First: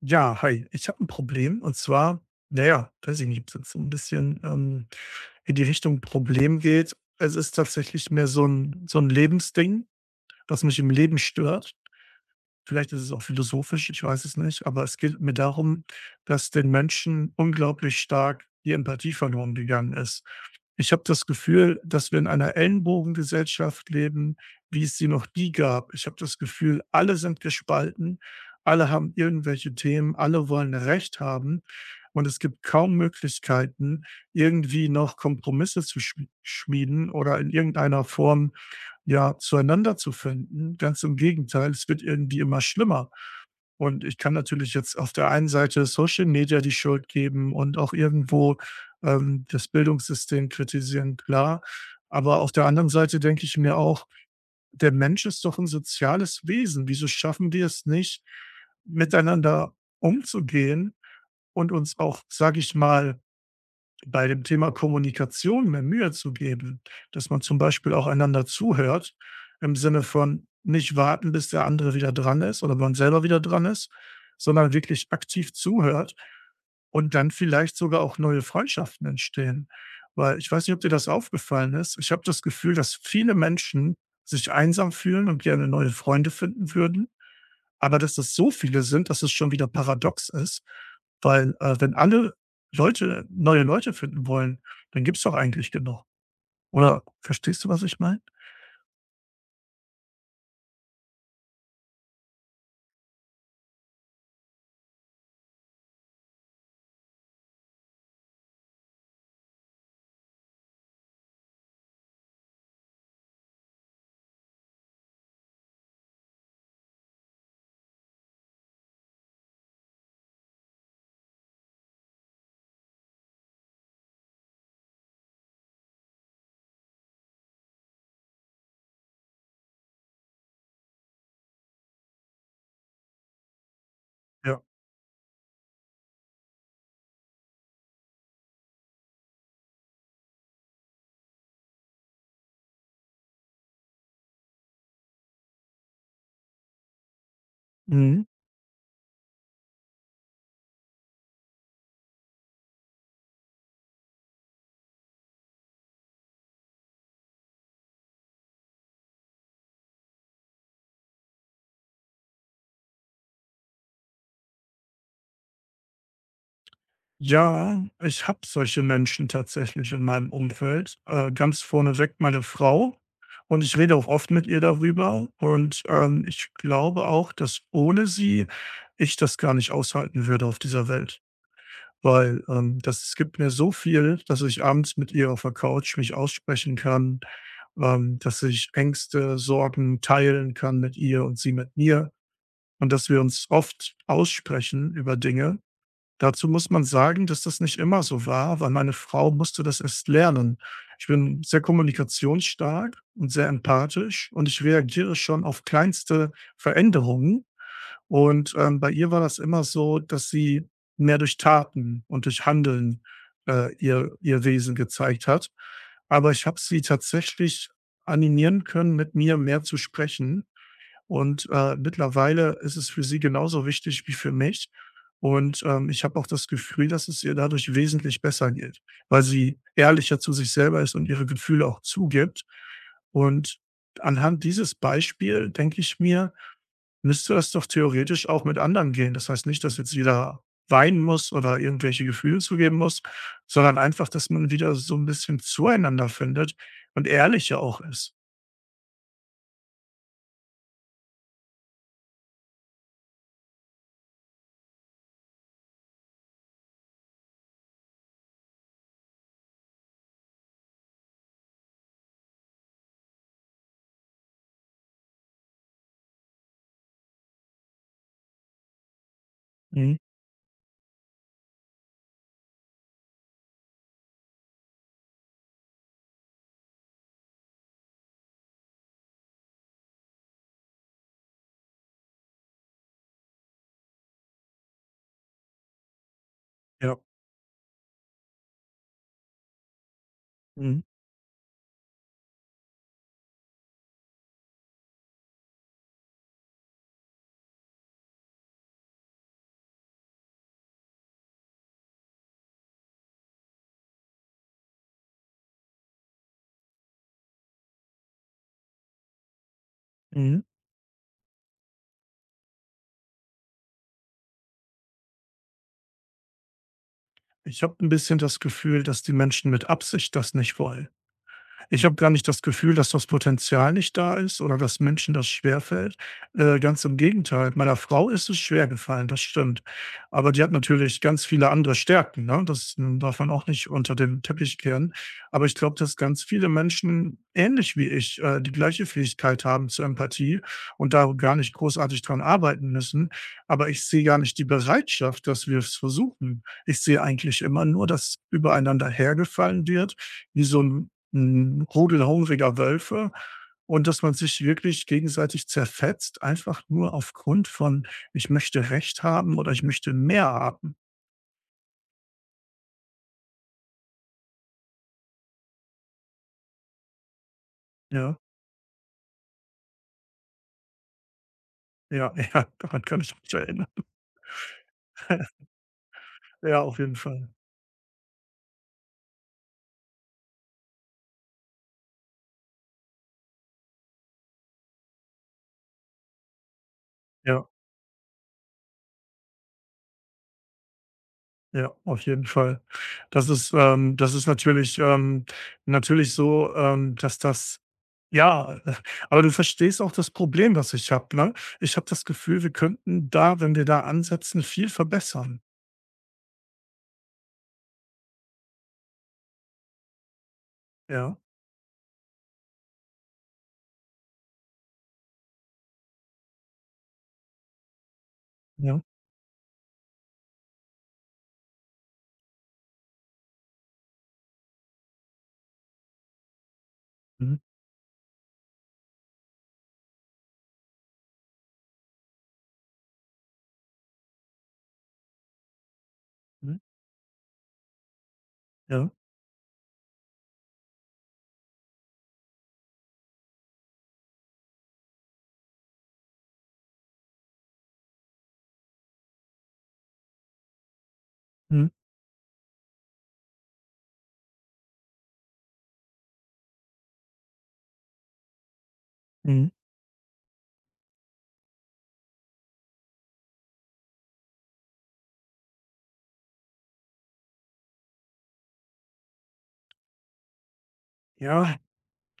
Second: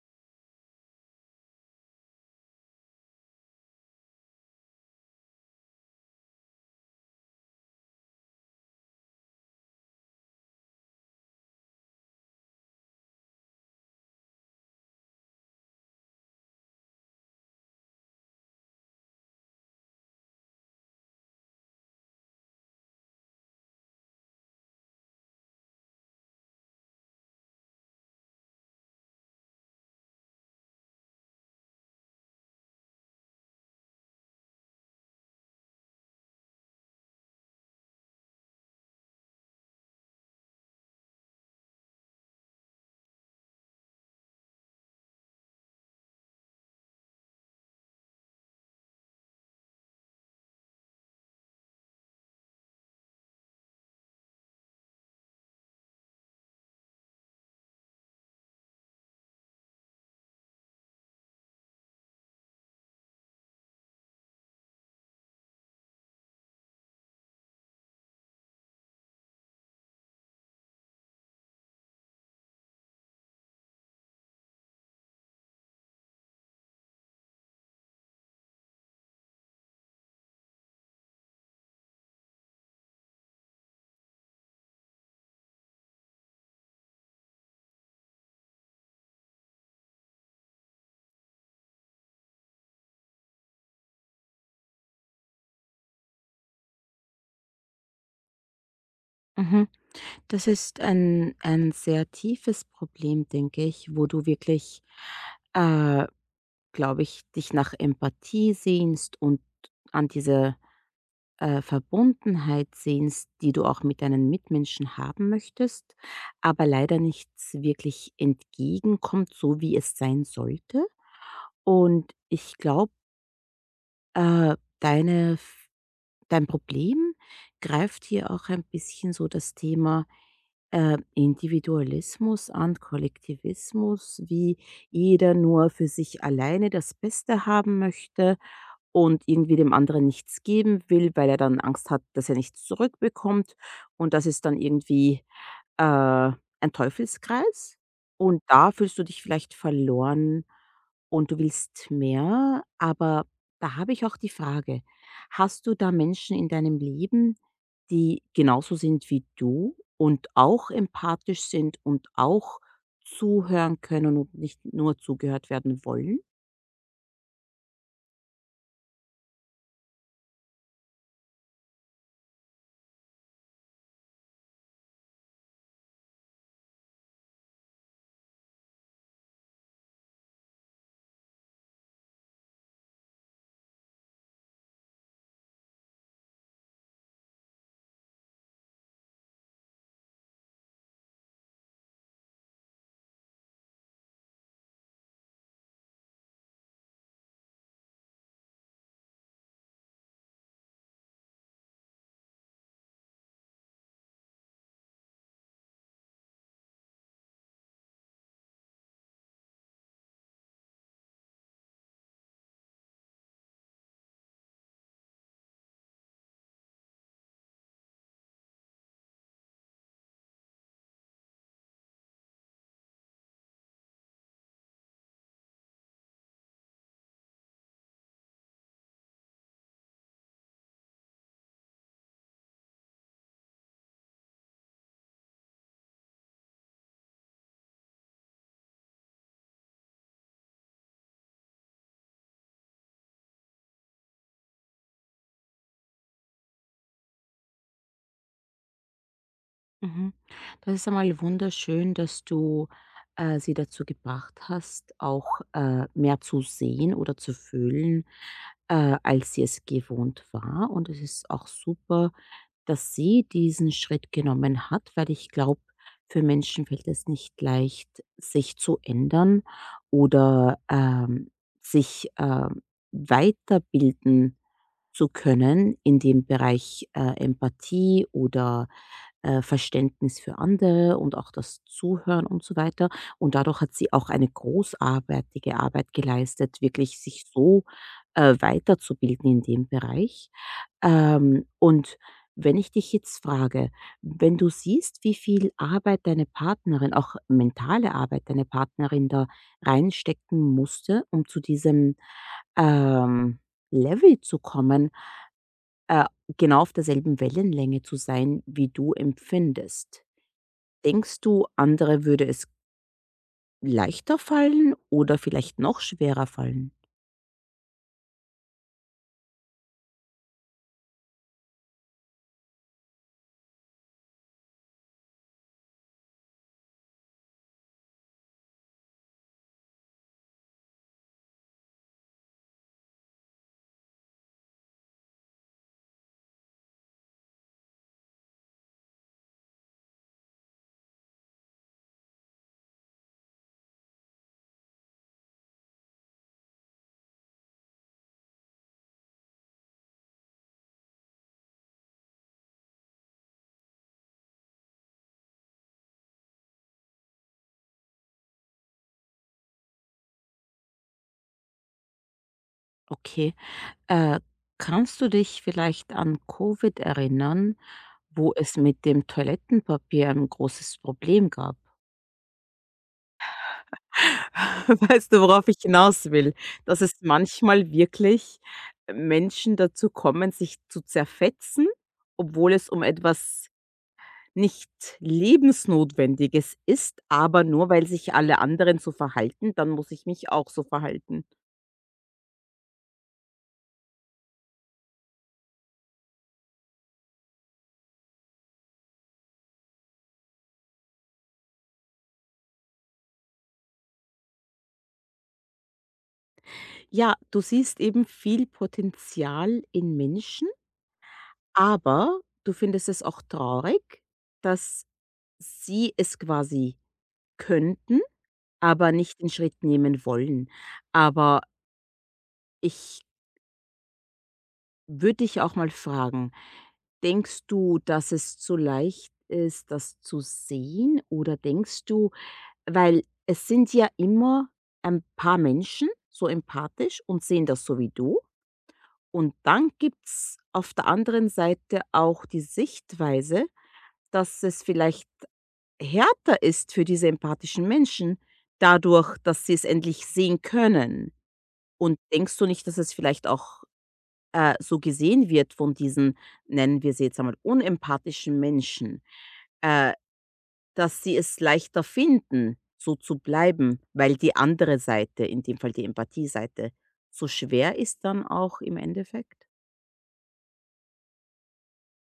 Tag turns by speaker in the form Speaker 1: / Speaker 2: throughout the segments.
Speaker 1: Ja, hi. Ich habe ein Problem und zwar, naja, weiß ich nicht, ob's jetzt so ein bisschen, in die Richtung Problem geht. Es ist tatsächlich mehr so ein Lebensding, das mich im Leben stört. Vielleicht ist es auch philosophisch, ich weiß es nicht, aber es geht mir darum, dass den Menschen unglaublich stark die Empathie verloren gegangen ist. Ich habe das Gefühl, dass wir in einer Ellenbogengesellschaft leben, wie es sie noch nie gab. Ich habe das Gefühl, alle sind gespalten, alle haben irgendwelche Themen, alle wollen Recht haben und es gibt kaum Möglichkeiten, irgendwie noch Kompromisse zu schmieden oder in irgendeiner Form ja zueinander zu finden. Ganz im Gegenteil, es wird irgendwie immer schlimmer. Und ich kann natürlich jetzt auf der einen Seite Social Media die Schuld geben und auch irgendwo, das Bildungssystem kritisieren, klar. Aber auf der anderen Seite denke ich mir auch, der Mensch ist doch ein soziales Wesen. Wieso schaffen wir es nicht, miteinander umzugehen und uns auch, sage ich mal, bei dem Thema Kommunikation mehr Mühe zu geben, dass man zum Beispiel auch einander zuhört, im Sinne von nicht warten, bis der andere wieder dran ist oder man selber wieder dran ist, sondern wirklich aktiv zuhört und dann vielleicht sogar auch neue Freundschaften entstehen. Weil ich weiß nicht, ob dir das aufgefallen ist. Ich habe das Gefühl, dass viele Menschen sich einsam fühlen und gerne neue Freunde finden würden, aber dass das so viele sind, dass es schon wieder paradox ist, weil, wenn alle Leute neue Leute finden wollen, dann gibt's doch eigentlich genug. Oder verstehst du, was ich meine?
Speaker 2: Mhm. Das ist ein sehr tiefes Problem, denke ich, wo du wirklich, äh, glaube ich, dich nach Empathie sehnst und an diese, Verbundenheit sehnst, die du auch mit deinen Mitmenschen haben möchtest, aber leider nichts wirklich entgegenkommt, so wie es sein sollte. Und ich glaube, äh, deine Dein Problem greift hier auch ein bisschen so das Thema Individualismus an, Kollektivismus, wie
Speaker 1: Ja.
Speaker 2: jeder nur für sich alleine das Beste haben möchte und irgendwie dem anderen nichts geben will, weil er dann Angst hat, dass er nichts zurückbekommt. Und das ist dann irgendwie äh, ein Teufelskreis,
Speaker 1: Mhm.
Speaker 2: und da fühlst du dich vielleicht verloren und du willst mehr, aber da habe ich auch die Frage: Hast du da Menschen in deinem Leben, die genauso sind wie du und auch empathisch sind und auch zuhören können und nicht nur zugehört werden wollen?
Speaker 1: Ja, ich habe solche Menschen tatsächlich in meinem Umfeld. Ganz vorneweg meine Frau. Und ich rede auch oft mit ihr darüber. Und ich glaube auch, dass ohne sie ich das gar nicht aushalten würde auf dieser Welt. Weil das gibt mir so viel, dass ich abends mit ihr auf der Couch mich aussprechen kann, dass ich Ängste, Sorgen teilen kann mit ihr und sie mit mir. Und dass wir uns oft aussprechen über Dinge. Dazu muss man sagen, dass das nicht immer so war, weil meine Frau musste das erst lernen. Ich bin sehr kommunikationsstark und sehr empathisch und ich reagiere schon auf kleinste Veränderungen. Und, bei ihr war das immer so, dass sie mehr durch Taten und durch Handeln, ihr ihr Wesen gezeigt hat. Aber ich habe sie tatsächlich animieren können, mit mir mehr zu sprechen und, mittlerweile ist es für sie genauso wichtig wie für mich. Und, ich habe auch das Gefühl, dass es ihr dadurch wesentlich besser geht, weil sie ehrlicher zu sich selber ist und ihre Gefühle auch zugibt. Und anhand dieses Beispiel denke ich mir, müsste das doch theoretisch auch mit anderen gehen. Das heißt nicht, dass jetzt jeder weinen muss oder irgendwelche Gefühle zugeben muss, sondern einfach, dass man wieder so ein bisschen zueinander findet und ehrlicher auch ist.
Speaker 2: Mhm. Das ist einmal wunderschön, dass du sie dazu gebracht hast, auch mehr zu sehen oder zu fühlen, als sie es gewohnt war. Und es ist auch super, dass sie diesen Schritt genommen hat, weil ich glaube, für Menschen fällt es nicht leicht, sich zu ändern,
Speaker 1: Mhm.
Speaker 2: oder sich weiterbilden zu können in dem Bereich Empathie oder Verständnis für andere und auch das Zuhören und so weiter. Und dadurch hat sie auch eine großartige Arbeit geleistet,
Speaker 1: Ja.
Speaker 2: wirklich sich so weiterzubilden in dem Bereich.
Speaker 1: Mhm.
Speaker 2: Und wenn ich dich jetzt frage, wenn du siehst, wie viel Arbeit deine Partnerin, auch mentale Arbeit deine Partnerin da reinstecken musste, um zu diesem ähm, Level zu kommen, äh, genau auf derselben Wellenlänge zu sein, wie du empfindest.
Speaker 1: Mhm.
Speaker 2: Denkst du, andere würde es leichter fallen oder vielleicht noch schwerer fallen?
Speaker 1: Ich habe ein bisschen das Gefühl, dass die Menschen mit Absicht das nicht wollen. Ich habe gar nicht das Gefühl, dass das Potenzial nicht da ist oder dass Menschen das schwerfällt. Ganz im Gegenteil. Meiner Frau ist es schwer gefallen, das stimmt. Aber die hat natürlich ganz viele andere Stärken, ne? Das darf man auch nicht unter den Teppich kehren. Aber ich glaube, dass ganz viele Menschen ähnlich wie ich, die gleiche Fähigkeit haben zur Empathie und da gar nicht großartig dran arbeiten müssen. Aber ich sehe gar nicht die Bereitschaft, dass wir es versuchen. Ich sehe eigentlich immer nur, dass übereinander hergefallen wird, wie so ein 'n Rudel hungriger Wölfe und dass man sich wirklich gegenseitig zerfetzt, einfach nur aufgrund von: „Ich möchte Recht haben oder ich möchte mehr haben.“
Speaker 2: Okay. Äh, Kannst du dich vielleicht an Covid erinnern,
Speaker 1: Ja,
Speaker 2: wo es mit dem Toilettenpapier ein großes Problem gab?
Speaker 1: ja, ja, daran kann ich mich erinnern.
Speaker 2: Weißt du, worauf ich hinaus will?
Speaker 1: Ja, auf
Speaker 2: Dass
Speaker 1: jeden
Speaker 2: es
Speaker 1: Fall.
Speaker 2: manchmal wirklich Menschen dazu kommen, sich zu zerfetzen, obwohl es um etwas nichts Lebensnotwendiges ist, aber
Speaker 1: Ja,
Speaker 2: nur weil sich alle anderen so verhalten, dann muss ich mich auch so verhalten.
Speaker 1: ja, auf jeden Fall. Das ist natürlich dass das ja, aber du verstehst auch das Problem, was ich habe, ne? Ich habe das Gefühl, wir könnten da, wenn wir da ansetzen, viel verbessern.
Speaker 2: Ja, du siehst eben viel Potenzial in Menschen,
Speaker 1: Ja,
Speaker 2: aber du findest es auch traurig, dass sie es quasi könnten,
Speaker 1: ja.
Speaker 2: aber nicht den Schritt nehmen wollen. Aber ich würde dich auch mal fragen,
Speaker 1: Mhm,
Speaker 2: denkst du, dass es zu leicht ist, das zu sehen oder denkst du? Weil es sind ja immer ein paar Menschen so
Speaker 1: mhm,
Speaker 2: empathisch und sehen das so wie du.
Speaker 1: ja.
Speaker 2: Und dann gibt's auf der anderen Seite auch die Sichtweise, dass es vielleicht härter ist für diese empathischen Menschen, dadurch, dass sie es endlich sehen können.
Speaker 1: Mhm,
Speaker 2: Und denkst du nicht, dass es vielleicht auch so gesehen wird von diesen, nennen wir sie jetzt einmal, unempathischen Menschen?
Speaker 1: mhm.
Speaker 2: Äh, Dass sie es leichter finden, so zu bleiben, weil die andere Seite, in dem Fall die Empathieseite, so schwer ist dann auch im Endeffekt?
Speaker 1: Ja,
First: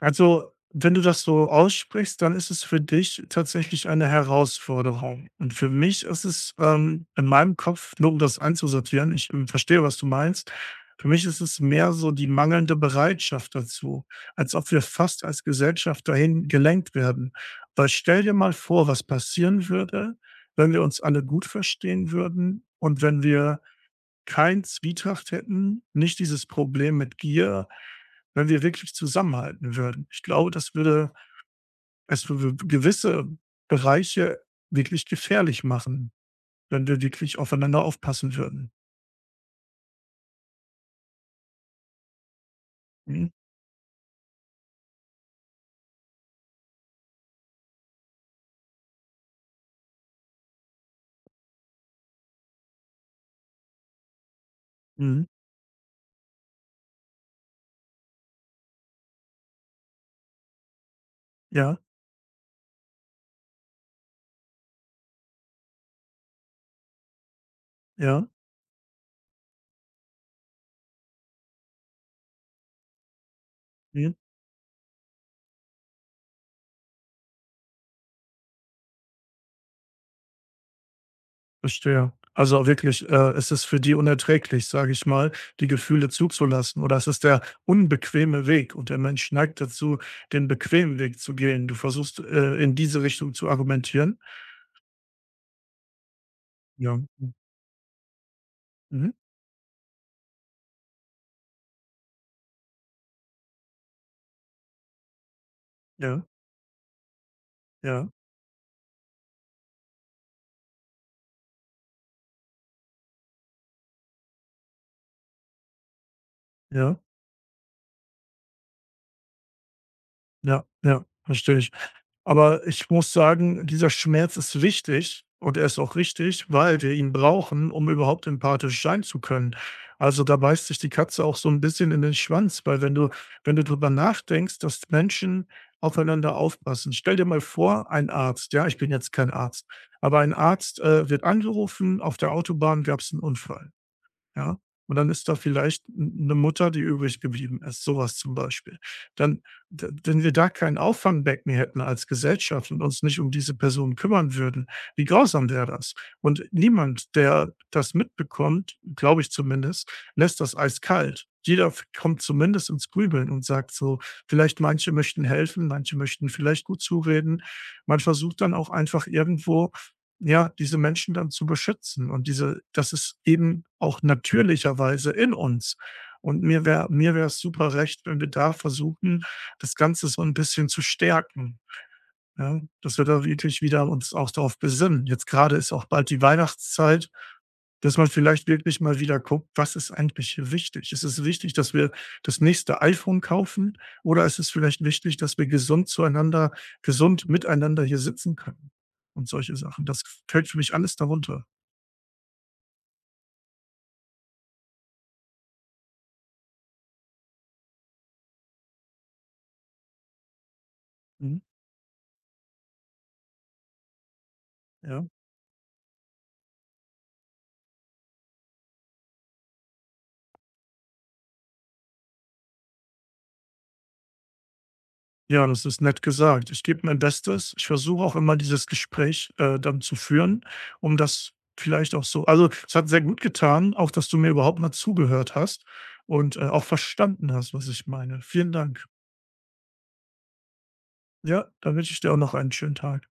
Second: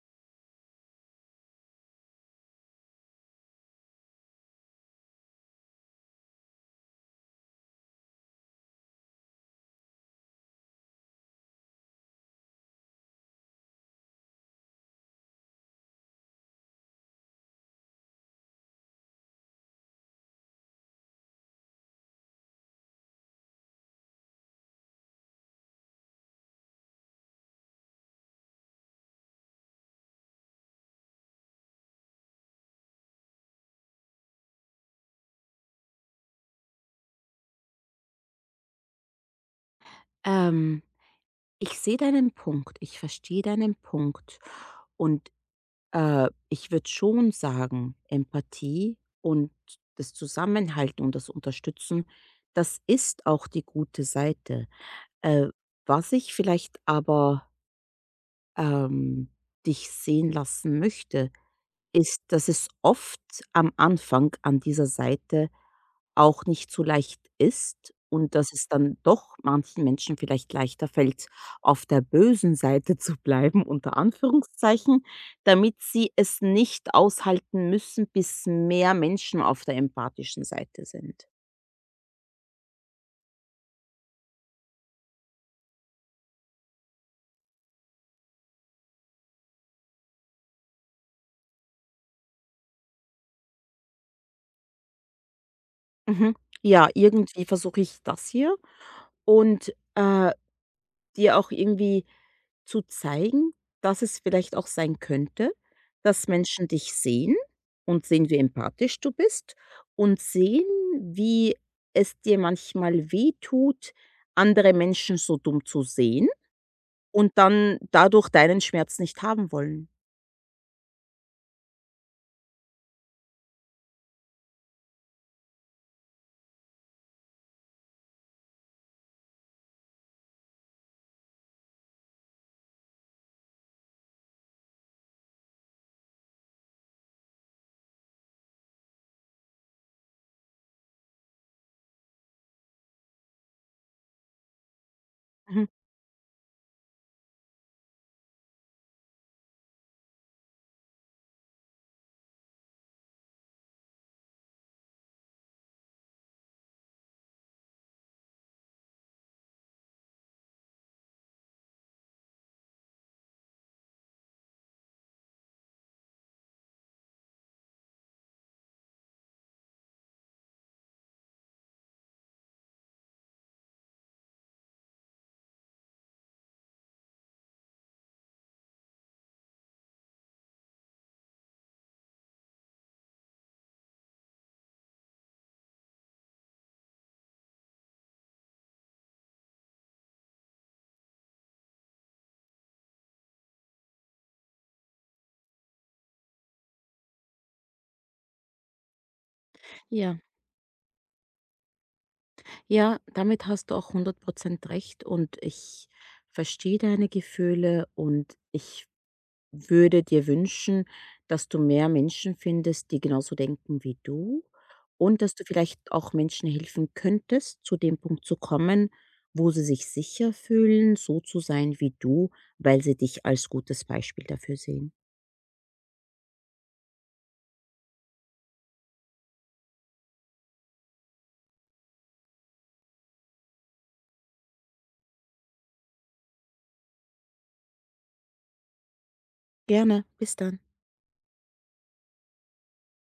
Speaker 1: also, wenn du das so aussprichst, dann ist es für dich tatsächlich eine Herausforderung. Und für mich ist es, in meinem Kopf, nur um das einzusortieren, ich verstehe, was du meinst. Für mich ist es mehr so die mangelnde Bereitschaft dazu, als ob wir fast als Gesellschaft dahin gelenkt werden. Weil stell dir mal vor, was passieren würde, wenn wir uns alle gut verstehen würden und wenn wir kein Zwietracht hätten, nicht dieses Problem mit Gier, wenn wir wirklich zusammenhalten würden. Ich glaube, das würde es für gewisse Bereiche wirklich gefährlich machen, wenn wir wirklich aufeinander aufpassen würden.
Speaker 2: Ähm, Ich sehe deinen Punkt, ich
Speaker 1: Mhm.
Speaker 2: verstehe deinen Punkt, und ich würde schon sagen, Empathie und das Zusammenhalten und das Unterstützen, das ist auch die gute Seite.
Speaker 1: Mhm.
Speaker 2: Äh, Was ich vielleicht aber, ähm, dich sehen lassen möchte
Speaker 1: Ja,
Speaker 2: ist, dass es oft am Anfang an dieser Seite auch nicht so leicht ist
Speaker 1: ja,
Speaker 2: und dass es dann doch manchen Menschen vielleicht leichter fällt, auf der bösen Seite zu bleiben, unter
Speaker 1: mhm.
Speaker 2: Anführungszeichen, damit sie es nicht aushalten müssen, bis mehr Menschen auf der empathischen Seite sind.
Speaker 1: Verstehe. Also wirklich, es ist für die unerträglich, sage ich mal, die Gefühle zuzulassen oder es ist der unbequeme Weg und der Mensch neigt dazu, den bequemen Weg zu gehen. Du versuchst, in diese Richtung zu argumentieren?
Speaker 2: Mhm. Ja,
Speaker 1: Ja.
Speaker 2: irgendwie versuche ich das hier
Speaker 1: Mhm.
Speaker 2: und, Dir auch irgendwie zu zeigen, dass es vielleicht auch sein könnte,
Speaker 1: Ja,
Speaker 2: dass Menschen dich sehen und
Speaker 1: ja,
Speaker 2: sehen, wie empathisch du bist und sehen, wie es dir manchmal wehtut, andere Menschen so dumm zu sehen
Speaker 1: ja,
Speaker 2: und dann dadurch deinen Schmerz nicht haben wollen.
Speaker 1: ja, ja, verstehe ich. Aber ich muss sagen, dieser Schmerz ist wichtig und er ist auch richtig, weil wir ihn brauchen, um überhaupt empathisch sein zu können. Also da beißt sich die Katze auch so ein bisschen in den Schwanz, weil wenn du drüber nachdenkst, dass Menschen aufeinander aufpassen. Stell dir mal vor, ein Arzt, ja, ich bin jetzt kein Arzt, aber ein Arzt, wird angerufen, auf der Autobahn gab's einen Unfall. Ja? Und dann ist da
Speaker 2: Mhm.
Speaker 1: vielleicht eine Mutter, die übrig geblieben ist, so was zum Beispiel. Dann d wenn wir da kein Auffangbecken hätten als Gesellschaft und uns nicht um diese Person kümmern würden, wie grausam wäre das? Und niemand, der das mitbekommt, glaube ich zumindest, lässt das eiskalt. Jeder f kommt zumindest ins Grübeln und sagt so, vielleicht manche möchten helfen, manche möchten vielleicht gut zureden. Man versucht dann auch einfach irgendwo ja, diese Menschen dann zu beschützen und diese, das ist eben auch natürlicherweise in uns. Und mir wäre es super recht, wenn wir da versuchen, das Ganze so ein bisschen zu stärken, ja? Dass wir da wirklich wieder uns auch darauf besinnen. Jetzt gerade ist auch bald die Weihnachtszeit, dass man vielleicht wirklich mal wieder guckt, was ist eigentlich hier wichtig? Ist es wichtig, dass wir das nächste iPhone kaufen oder ist es vielleicht wichtig, dass wir gesund miteinander hier sitzen können und solche Sachen? Das
Speaker 2: Ja,
Speaker 1: fällt für mich alles darunter.
Speaker 2: ja, damit hast du auch 100% recht und ich verstehe deine Gefühle und ich würde dir wünschen,
Speaker 1: Mhm,
Speaker 2: dass du mehr Menschen findest, die genauso denken wie du
Speaker 1: ja.
Speaker 2: und dass du vielleicht auch Menschen helfen könntest, zu dem Punkt zu kommen, wo sie sich sicher fühlen, so zu sein wie du, weil sie dich als gutes Beispiel dafür sehen.
Speaker 1: Ja, das ist nett gesagt. Ich gebe mein Bestes. Ich versuche auch immer dieses Gespräch, dann zu führen, um das vielleicht auch so, also, es hat sehr gut getan, auch dass du mir überhaupt mal zugehört hast und, auch verstanden hast, was ich meine. Vielen Dank.
Speaker 2: Gerne, bis dann.
Speaker 1: Ja, dann wünsche ich dir auch noch einen schönen Tag.